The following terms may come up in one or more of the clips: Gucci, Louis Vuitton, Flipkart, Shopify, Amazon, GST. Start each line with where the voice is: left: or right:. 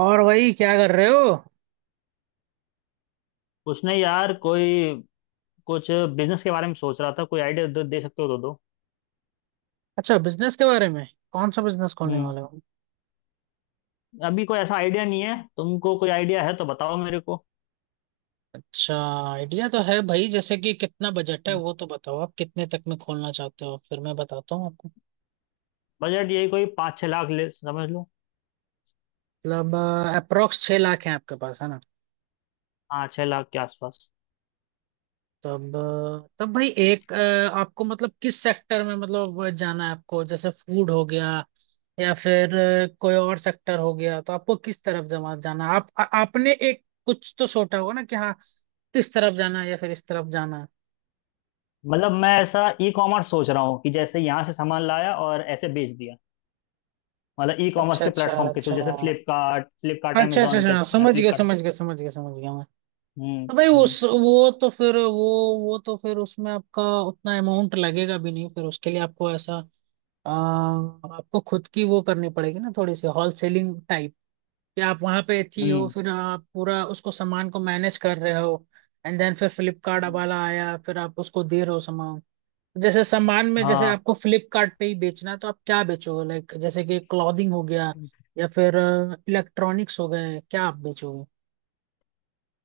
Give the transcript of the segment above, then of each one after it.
right: और वही क्या कर रहे हो।
left: उसने यार कोई कुछ बिजनेस के बारे में सोच रहा था। कोई आइडिया दे सकते हो तो दो।
right: अच्छा बिजनेस के बारे में। कौन सा बिजनेस खोलने
left: हम्म।
right: वाले हो।
left: अभी कोई ऐसा आइडिया नहीं है, तुमको कोई आइडिया है तो बताओ मेरे को।
right: अच्छा, आइडिया तो है भाई, जैसे कि कितना बजट है
left: हम्म।
right: वो तो बताओ, आप कितने तक में खोलना चाहते हो, फिर मैं बताता हूँ आपको।
left: बजट यही कोई 5-6 लाख ले समझ लो।
right: मतलब अप्रोक्स 6 लाख है आपके पास, है ना।
left: हाँ, 6 लाख के आसपास।
right: तब भाई एक आपको मतलब किस सेक्टर में मतलब जाना है आपको, जैसे फूड हो गया या फिर कोई और सेक्टर हो गया, तो आपको किस तरफ जमा जाना है? आपने एक कुछ तो सोचा होगा ना कि हाँ, इस तरफ जाना है या फिर इस तरफ जाना है।
left: मतलब मैं ऐसा ई कॉमर्स सोच रहा हूँ कि जैसे यहाँ से सामान लाया और ऐसे बेच दिया। मतलब ई कॉमर्स
right: अच्छा,
left: के
right: अच्छा,
left: प्लेटफॉर्म के थ्रू,
right: अच्छा,
left: जैसे फ्लिपकार्ट फ्लिपकार्ट
right: अच्छा, अच्छा,
left: अमेजोन पे।
right: अच्छा, समझ गया,
left: फ्लिपकार्ट।
right: समझ गया, समझ गया, समझ गया मैं।
left: हम्म।
right: तो भाई
left: हम्म।
right: उस वो तो फिर उसमें आपका उतना अमाउंट लगेगा भी नहीं, फिर उसके लिए आपको ऐसा आपको खुद की वो करनी पड़ेगी ना, थोड़ी सी होल सेलिंग टाइप, कि आप वहां पे थी हो,
left: हम्म।
right: फिर आप पूरा उसको सामान को मैनेज कर रहे हो। एंड देन फिर फ्लिपकार्ट
left: हम्म,
right: वाला आया, फिर आप उसको दे रहे हो सामान। जैसे सामान में जैसे
left: हाँ।
right: आपको फ्लिपकार्ट पे ही बेचना है, तो आप क्या बेचोगे? लाइक जैसे कि क्लॉथिंग हो गया या फिर इलेक्ट्रॉनिक्स हो गए, क्या आप बेचोगे?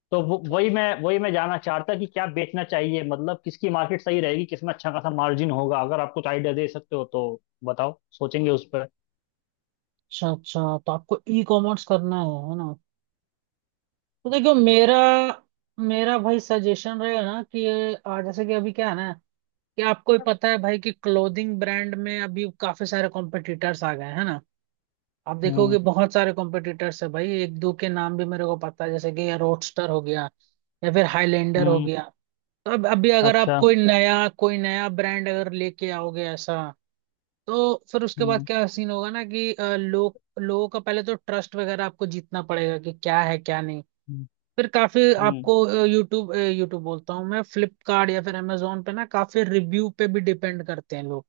left: तो वो वही मैं जानना चाहता कि क्या बेचना चाहिए, मतलब किसकी मार्केट सही रहेगी, किसमें अच्छा खासा मार्जिन होगा। अगर आप कुछ आइडिया दे सकते हो तो बताओ, सोचेंगे उस पर।
right: अच्छा, अच्छा, तो आपको ई कॉमर्स करना है ना। तो देखियो, मेरा मेरा भाई सजेशन रहेगा ना कि जैसे कि अभी क्या है ना, कि आपको ही पता है भाई कि क्लोथिंग ब्रांड में अभी काफी सारे कॉम्पिटिटर्स आ गए हैं ना। आप
left: हम्म।
right: देखोगे बहुत सारे कॉम्पिटिटर्स है भाई, एक दो के नाम भी मेरे को पता है, जैसे कि ये रोडस्टर हो गया या फिर हाईलैंडर हो
left: हम्म।
right: गया। तो अब अभी अगर आप
left: अच्छा।
right: कोई नया ब्रांड अगर लेके आओगे ऐसा, तो फिर उसके बाद
left: हम्म।
right: क्या सीन होगा ना कि लोगों का पहले तो ट्रस्ट वगैरह आपको जीतना पड़ेगा, कि क्या है क्या नहीं।
left: हम्म।
right: फिर काफी
left: हम्म,
right: आपको यूट्यूब यूट्यूब बोलता हूँ मैं, फ्लिपकार्ट या फिर अमेजोन पे ना काफी रिव्यू पे भी डिपेंड करते हैं लोग,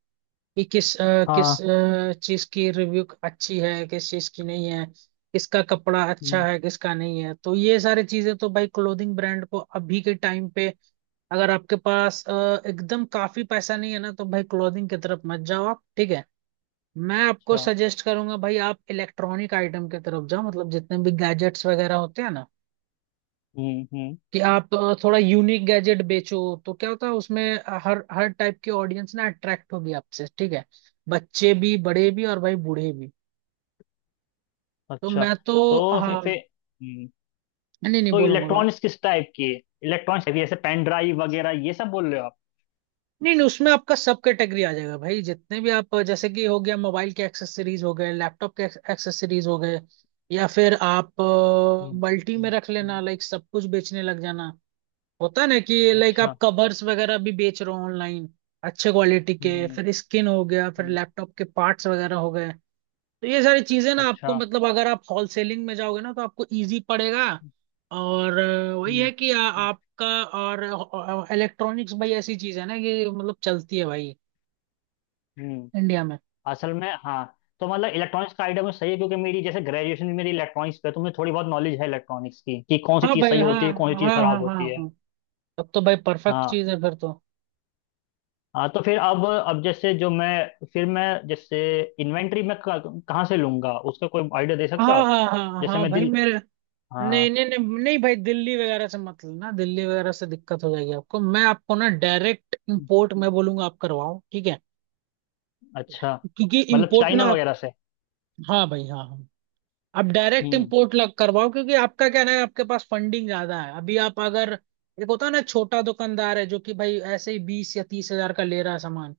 right: कि
left: हाँ।
right: चीज की रिव्यू अच्छी है, किस चीज की नहीं है, किसका कपड़ा अच्छा
left: हम्म,
right: है किसका नहीं है। तो ये सारी चीजें तो भाई क्लोथिंग ब्रांड को अभी के टाइम पे, अगर आपके पास एकदम काफी पैसा नहीं है ना, तो भाई क्लोथिंग की तरफ मत जाओ आप, ठीक है। मैं आपको
left: अच्छा।
right: सजेस्ट करूंगा भाई, आप इलेक्ट्रॉनिक आइटम की तरफ जाओ, मतलब जितने भी गैजेट्स वगैरह होते हैं ना,
left: हम्म। हम्म।
right: कि आप थोड़ा यूनिक गैजेट बेचो। तो क्या होता है उसमें हर हर टाइप की ऑडियंस ना अट्रैक्ट होगी आपसे, ठीक है। बच्चे भी, बड़े भी, और भाई बूढ़े भी। तो
left: अच्छा।
right: मैं तो
left: तो फिर
right: हाँ।
left: फिर- हम्म।
right: नहीं नहीं,
left: तो
right: बोलो बोलो।
left: इलेक्ट्रॉनिक्स किस टाइप की है? इलेक्ट्रॉनिक्स है जैसे पेन ड्राइव वगैरह, ये सब बोल रहे हो आप?
right: नहीं नहीं, उसमें आपका सब कैटेगरी आ जाएगा भाई, जितने भी आप जैसे कि हो गया मोबाइल के एक्सेसरीज हो गए, लैपटॉप के एक्सेसरीज हो गए, या फिर आप
left: हम्म।
right: मल्टी में
left: हम्म,
right: रख लेना,
left: हम्म,
right: लाइक सब कुछ बेचने लग जाना। होता है ना कि लाइक
left: अच्छा।
right: आप कवर्स वगैरह भी बेच रहे हो ऑनलाइन, अच्छे क्वालिटी के,
left: हम्म।
right: फिर स्किन हो गया, फिर
left: हम्म,
right: लैपटॉप के पार्ट्स वगैरह हो गए। तो ये सारी चीजें ना
left: अच्छा।
right: आपको मतलब, अगर आप होलसेलिंग में जाओगे ना, तो आपको इजी पड़ेगा।
left: हम्म।
right: और वही
left: हम्म।
right: है कि आपका, और इलेक्ट्रॉनिक्स भाई ऐसी चीज है ना कि मतलब चलती है भाई
left: हम्म,
right: इंडिया में।
left: असल में हाँ। तो मतलब इलेक्ट्रॉनिक्स का आइडिया मुझे सही है, क्योंकि मेरी जैसे ग्रेजुएशन भी मेरी इलेक्ट्रॉनिक्स पे है, तो मुझे थोड़ी बहुत नॉलेज है इलेक्ट्रॉनिक्स की कि कौन सी
right: हाँ
left: चीज़
right: भाई
left: सही
right: हाँ,
left: होती है, कौन सी चीज़
right: हाँ हाँ
left: खराब
right: हाँ
left: होती है।
right: हाँ। तब तो भाई परफेक्ट
left: हाँ,
right: चीज है फिर तो।
left: हाँ। तो फिर अब जैसे जो मैं फिर मैं जैसे इन्वेंट्री मैं कहाँ से लूंगा, उसका कोई आइडिया दे सकते हो
right: हाँ
left: आप?
right: हाँ हाँ
left: जैसे
right: हाँ
left: मैं
right: भाई
left: दिल।
right: मेरे,
left: हाँ।
right: नहीं नहीं नहीं नहीं भाई, दिल्ली वगैरह से मत लेना, दिल्ली वगैरह से दिक्कत हो जाएगी आपको। मैं आपको ना डायरेक्ट इंपोर्ट मैं बोलूंगा, आप करवाओ, ठीक है।
left: अच्छा।
right: क्योंकि
left: मतलब
right: इंपोर्ट ना
left: चाइना
right: आप।
left: वगैरह से?
right: हाँ भाई हाँ हाँ। आप डायरेक्ट
left: हम्म।
right: इंपोर्ट लग करवाओ, क्योंकि आपका क्या ना है, आपके पास फंडिंग ज्यादा है अभी। आप अगर, एक होता है ना छोटा दुकानदार है जो कि भाई ऐसे ही 20 या 30 हज़ार का ले रहा है सामान,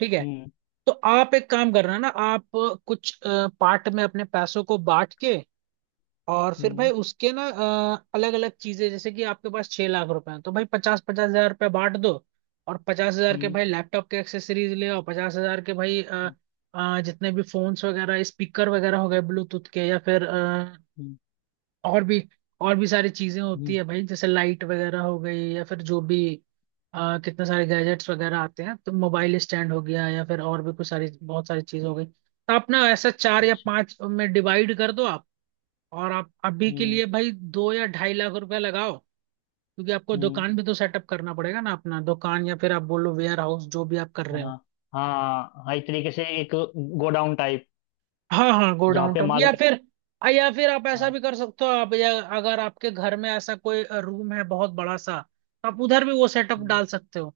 right: ठीक है।
left: हम्म।
right: तो आप एक काम करना ना, आप कुछ पार्ट में अपने पैसों को बांट के, और फिर भाई
left: हम्म।
right: उसके ना अलग अलग चीजें, जैसे कि आपके पास 6 लाख रुपए हैं, तो भाई 50-50 हज़ार रुपये बांट दो। और 50 हज़ार के
left: हम्म।
right: भाई लैपटॉप के एक्सेसरीज ले आओ, 50 हज़ार के भाई
left: हम्म।
right: जितने भी फोन्स वगैरह स्पीकर वगैरह हो गए ब्लूटूथ के, या फिर
left: हम्म,
right: और भी और भी सारी चीजें होती
left: हम्म,
right: है भाई, जैसे लाइट वगैरह हो गई, या फिर जो भी कितने सारे गैजेट्स वगैरह आते हैं, तो मोबाइल स्टैंड हो गया या फिर और भी कुछ सारी बहुत सारी चीजें हो गई। तो अपना ऐसा चार या
left: अच्छा।
right: पांच में डिवाइड कर दो। और आप अभी के
left: हम्म।
right: लिए भाई 2 या 2.5 लाख रुपया लगाओ, क्योंकि आपको
left: हम्म।
right: दुकान भी तो सेटअप करना पड़ेगा ना अपना दुकान, या फिर आप बोलो वेयर हाउस, जो भी आप कर रहे हो।
left: हाँ हाँ, हाँ, एक तरीके से एक गोडाउन टाइप,
right: हाँ हाँ,
left: जहाँ
right: गोडाउन
left: पे
right: टाउन
left: माल।
right: या फिर, आप ऐसा
left: हाँ।
right: भी कर सकते हो आप, या अगर आपके घर में ऐसा कोई रूम है बहुत बड़ा सा, तो आप उधर भी वो सेटअप
left: हम्म।
right: डाल सकते हो।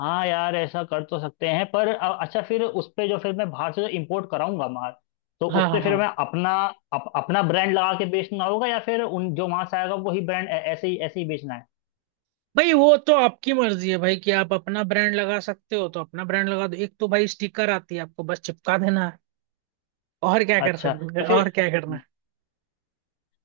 left: हाँ यार, ऐसा कर तो सकते हैं, पर अच्छा फिर उस पे जो फिर मैं बाहर से जो इम्पोर्ट कराऊंगा माल, तो उस
right: हाँ हाँ
left: पे फिर
right: हाँ
left: मैं अपना अपना ब्रांड लगा के बेचना होगा, या फिर उन जो वहां से आएगा वही ब्रांड ऐसे ही बेचना है?
right: भाई, वो तो आपकी मर्जी है भाई कि आप अपना ब्रांड लगा सकते हो, तो अपना ब्रांड लगा दो, एक तो भाई स्टिकर आती है आपको, बस चिपका देना है। और क्या कर
left: अच्छा
right: सकते
left: तो
right: हो,
left: फिर।
right: और क्या करना
left: हम्म।
right: है।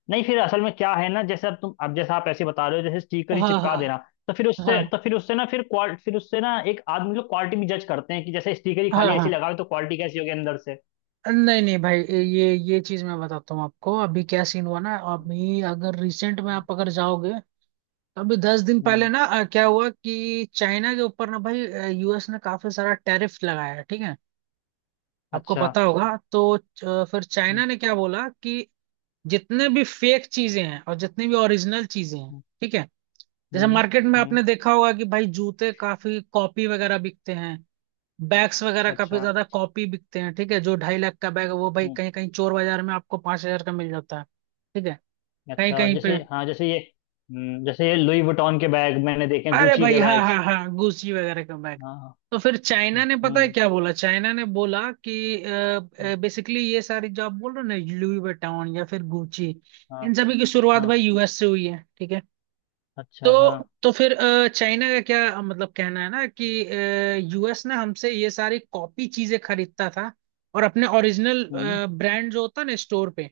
left: नहीं, फिर असल में क्या है ना, जैसे अब तुम अब जैसे आप ऐसे बता रहे हो जैसे स्टिकर ही
right: हाँ
left: चिपका
right: हाँ
left: देना,
right: हाँ
left: तो फिर उससे ना फिर क्वाल फिर उससे ना एक आदमी लोग क्वालिटी भी जज करते हैं कि जैसे स्टिकर ही
right: हाँ
left: खाली ऐसे ही
right: हाँ।
left: लगाओ तो क्वालिटी कैसी होगी अंदर से।
right: नहीं नहीं भाई, ये चीज मैं बताता हूँ आपको, अभी क्या सीन हुआ ना, अभी अगर रिसेंट में
left: हम्म।
right: आप अगर जाओगे, तो अभी 10 दिन पहले
left: हम्म,
right: ना क्या हुआ कि चाइना के ऊपर ना भाई यूएस ने काफी सारा टैरिफ लगाया है, ठीक है। आपको
left: अच्छा।
right: पता होगा, तो फिर
left: हम्म।
right: चाइना ने क्या बोला कि जितने भी फेक चीजें हैं और जितनी भी ओरिजिनल चीजें हैं,
left: हम्म।
right: ठीक है। जैसे
left: हम्म।
right: मार्केट में
left: हम्म,
right: आपने देखा होगा कि भाई जूते काफी कॉपी वगैरह बिकते हैं, बैग्स वगैरह काफी
left: अच्छा।
right: ज्यादा कॉपी बिकते हैं, ठीक है। जो 2.5 लाख का बैग है वो भाई
left: हम्म।
right: कहीं कहीं चोर बाजार में आपको 5 हज़ार का मिल जाता है, ठीक है, कहीं
left: अच्छा
right: कहीं
left: जैसे
right: पे।
left: हाँ, जैसे ये। जैसे ये लुई वुइटन के बैग मैंने देखे हैं,
right: अरे
left: गुची
right: भाई,
left: के
right: हाँ
left: बैग्स।
right: हाँ हाँ गुची वगैरह का बैग।
left: हाँ, हाँ।
right: तो फिर
left: हम्म।
right: चाइना ने पता है क्या बोला, चाइना ने बोला कि
left: हम्म।
right: बेसिकली ये सारी जो आप बोल रहे हो ना, लुई विटॉन या फिर गुची,
left: हाँ,
right: इन सभी की शुरुआत
left: हाँ।
right: भाई यूएस से हुई है, ठीक है।
left: अच्छा हाँ।
right: तो फिर चाइना का क्या मतलब कहना है ना कि, यूएस ने हमसे ये सारी कॉपी चीजें खरीदता था, और अपने ओरिजिनल
left: हम्म।
right: ब्रांड जो होता है ना स्टोर पे,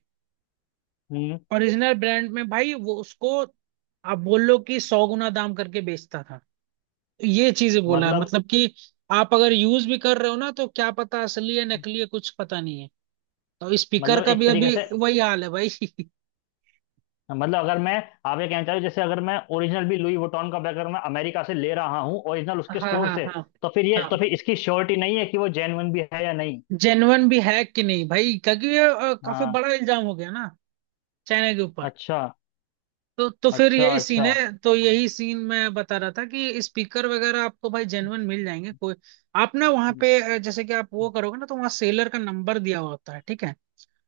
left: हम्म।
right: ओरिजिनल ब्रांड में भाई वो उसको आप बोल लो कि 100 गुना दाम करके बेचता था। ये चीजें बोला है,
left: मतलब।
right: मतलब कि आप अगर यूज भी कर रहे हो ना, तो क्या पता असली है नकली है, कुछ पता नहीं है। तो स्पीकर
left: मतलब
right: का भी
left: एक तरीके
right: अभी
left: से।
right: वही हाल है भाई।
left: मतलब अगर मैं आप ये कहना चाह रहे हो, जैसे अगर मैं ओरिजिनल भी लुई वुइटन का बैग अगर मैं अमेरिका से ले रहा हूँ ओरिजिनल उसके
right: हाँ
left: स्टोर
right: हाँ
left: से,
right: हाँ
left: तो फिर ये
right: हाँ,
left: तो फिर इसकी श्योरिटी नहीं है कि वो जेन्युइन भी है या नहीं।
right: जेन्युइन भी है कि नहीं भाई, क्योंकि ये काफी
left: हाँ।
right: बड़ा इल्जाम हो गया ना चाइना के ऊपर।
left: अच्छा।
right: तो फिर
left: अच्छा।
right: यही सीन
left: अच्छा।
right: है, तो यही सीन मैं बता रहा था कि स्पीकर वगैरह आपको भाई जेन्युइन मिल जाएंगे कोई। आप ना वहाँ
left: हम्म,
right: पे जैसे कि आप वो करोगे ना, तो वहाँ सेलर का नंबर दिया हुआ होता है, ठीक है।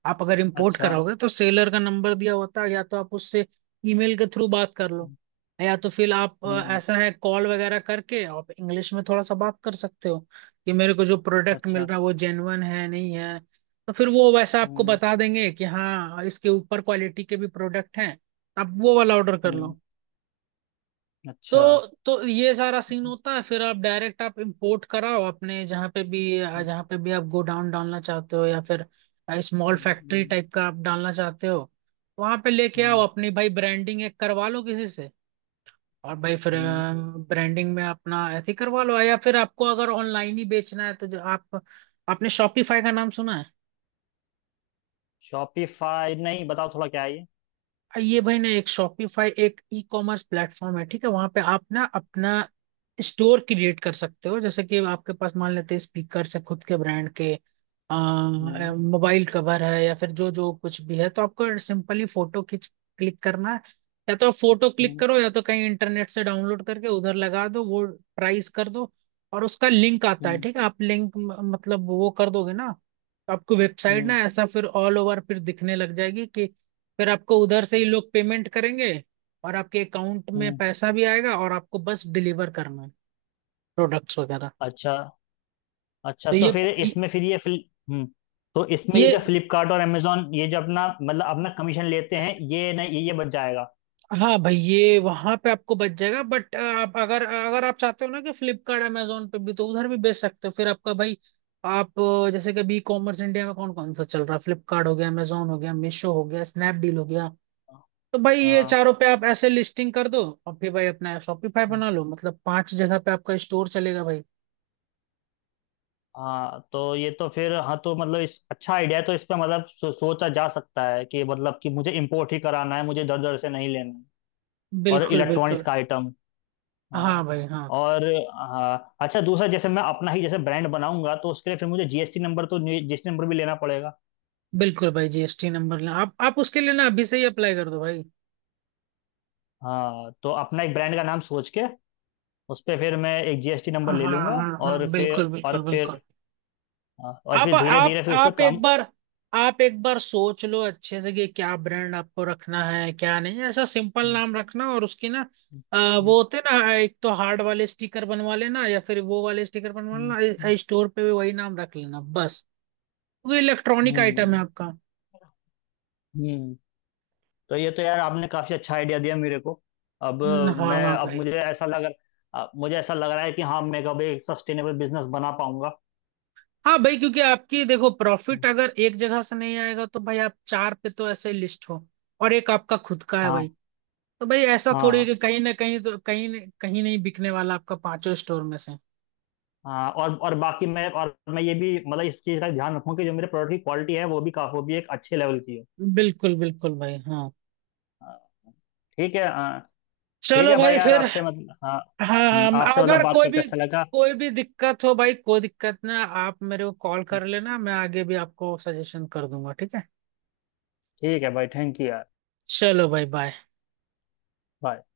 right: आप अगर इंपोर्ट
left: अच्छा।
right: कराओगे तो सेलर का नंबर दिया होता है, या तो आप उससे ईमेल के थ्रू बात कर लो,
left: हम्म।
right: या तो फिर आप
left: हम्म,
right: ऐसा है, कॉल वगैरह करके आप इंग्लिश में थोड़ा सा बात कर सकते हो, कि मेरे को जो प्रोडक्ट मिल
left: अच्छा।
right: रहा है वो जेन्युइन है नहीं है। तो फिर वो वैसा आपको
left: हम्म।
right: बता देंगे कि हाँ, इसके ऊपर क्वालिटी के भी प्रोडक्ट हैं, आप वो वाला ऑर्डर कर
left: हम्म।
right: लो।
left: अच्छा।
right: तो ये सारा सीन
left: हम्म,
right: होता है, फिर आप डायरेक्ट आप इंपोर्ट कराओ अपने जहाँ पे भी,
left: हम्म,
right: जहाँ पे भी आप गोडाउन डालना चाहते हो, या फिर स्मॉल फैक्ट्री
left: हम्म।
right: टाइप का आप डालना चाहते हो, वहां पे लेके आओ,
left: हम्म।
right: अपनी भाई ब्रांडिंग एक करवा लो किसी से, और भाई फिर
left: हम्म।
right: ब्रांडिंग में अपना ऐसे ही करवा लो, या फिर आपको अगर ऑनलाइन ही बेचना है तो जो आप, आपने शॉपिफाई का नाम सुना है?
left: शॉपिफाई? नहीं, बताओ थोड़ा, क्या है ये।
right: ये भाई ना एक शॉपिफाई एक ई कॉमर्स प्लेटफॉर्म है, ठीक है। वहां पे आप ना अपना स्टोर क्रिएट कर सकते हो, जैसे कि आपके पास मान लेते हैं स्पीकर से खुद के ब्रांड के
left: हम्म।
right: मोबाइल कवर है, या फिर जो जो कुछ भी है, तो आपको सिंपली फोटो खींच क्लिक करना है, या तो आप फोटो क्लिक
left: हम्म।
right: करो, या तो कहीं इंटरनेट से डाउनलोड करके उधर लगा दो वो, प्राइस कर दो। और उसका लिंक आता है,
left: हम्म।
right: ठीक है, आप लिंक मतलब वो कर दोगे ना, तो आपको वेबसाइट ना
left: हम्म,
right: ऐसा फिर ऑल ओवर फिर दिखने लग जाएगी कि, फिर आपको उधर से ही लोग पेमेंट करेंगे, और आपके अकाउंट में
left: हम्म।
right: पैसा भी आएगा, और आपको बस डिलीवर करना है प्रोडक्ट्स वगैरह।
left: अच्छा। अच्छा
right: तो
left: तो फिर इसमें फिर ये। हम्म। तो इसमें ये
right: ये
left: जो फ्लिपकार्ट और अमेजोन ये जो अपना मतलब अपना कमीशन लेते हैं, ये नहीं, ये बच जाएगा?
right: हाँ भाई, ये वहां पे आपको बच जाएगा, बट आप अगर, आप चाहते हो ना कि फ्लिपकार्ट अमेजोन पे भी, तो उधर भी बेच सकते हो, फिर आपका भाई, आप जैसे कि अभी कॉमर्स इंडिया में कौन कौन सा चल रहा है, फ्लिपकार्ट हो गया, अमेजोन हो गया, मीशो हो गया, स्नैपडील हो गया। तो भाई ये
left: हाँ,
right: चारों पे आप ऐसे लिस्टिंग कर दो, और फिर भाई अपना शॉपिफाई बना लो, मतलब पांच जगह पे आपका स्टोर चलेगा भाई।
left: हाँ। तो ये तो फिर हाँ, तो मतलब इस अच्छा आइडिया है, तो इस पे मतलब सोचा जा सकता है कि मतलब कि मुझे इम्पोर्ट ही कराना है, मुझे इधर उधर से नहीं लेना है, और
right: बिल्कुल
left: इलेक्ट्रॉनिक्स
right: बिल्कुल,
left: का आइटम।
right: हाँ
left: हाँ।
right: भाई हाँ।
left: और। हाँ, अच्छा, दूसरा जैसे मैं अपना ही जैसे ब्रांड बनाऊंगा, तो उसके लिए फिर मुझे जीएसटी नंबर, तो जीएसटी नंबर भी लेना पड़ेगा।
right: बिल्कुल भाई जीएसटी नंबर लेना, आप उसके लिए ना अभी से ही अप्लाई कर दो भाई।
left: हाँ, तो अपना एक ब्रांड का नाम सोच के उस पर फिर मैं एक जीएसटी नंबर
right: हाँ
left: ले
right: हाँ
left: लूंगा।
right: हाँ
left: और
right: हाँ,
left: फिर।
right: बिल्कुल
left: और
right: बिल्कुल
left: फिर।
right: बिल्कुल।
left: हाँ, और
right: आप
left: फिर धीरे
right: आप
left: धीरे फिर उस पर
right: आप एक
left: काम।
right: बार आप एक बार सोच लो अच्छे से, कि क्या ब्रांड आपको रखना है क्या नहीं, ऐसा सिंपल
left: हम्म।
right: नाम रखना, और उसकी ना अ, वो होते हैं ना, एक तो हार्ड वाले स्टिकर बनवा लेना, या फिर वो वाले स्टिकर बनवा
left: हम्म। हम्म,
right: लेना, स्टोर पे भी वही नाम रख लेना बस, वो इलेक्ट्रॉनिक आइटम है
left: हम्म।
right: आपका।
left: हम्म। तो ये तो यार आपने काफी अच्छा आइडिया दिया मेरे को। अब।
right: हाँ
left: मैं
right: हाँ
left: अब
right: भाई।
left: मुझे ऐसा लग। अब मुझे ऐसा लग रहा है कि हाँ मैं कभी एक सस्टेनेबल बिजनेस बना पाऊंगा।
right: हाँ भाई, क्योंकि आपकी देखो प्रॉफिट अगर एक जगह से नहीं आएगा, तो भाई आप चार पे तो ऐसे लिस्ट हो, और एक आपका खुद का है
left: हाँ,
right: भाई। तो भाई ऐसा थोड़ी
left: हाँ,
right: कि कहीं ना कहीं तो, कहीं नहीं बिकने वाला आपका पांचों स्टोर में से।
left: हाँ। और बाकी मैं और मैं ये भी मतलब इस चीज़ का ध्यान रखूँ कि जो मेरे प्रोडक्ट की क्वालिटी है वो भी एक अच्छे लेवल की हो।
right: बिल्कुल बिल्कुल भाई हाँ,
left: हाँ, ठीक है, हाँ। ठीक
right: चलो
left: है भाई,
right: भाई
left: यार
right: फिर।
left: आपसे मतलब हाँ।
right: हाँ,
left: आपसे मतलब
right: अगर
left: बात
right: कोई
left: करके
right: भी
left: अच्छा लगा।
right: कोई भी दिक्कत हो भाई, कोई दिक्कत ना, आप मेरे को कॉल कर लेना, मैं आगे भी आपको सजेशन कर दूंगा, ठीक है।
left: ठीक है भाई, थैंक यू यार।
right: चलो भाई बाय।
left: बाय।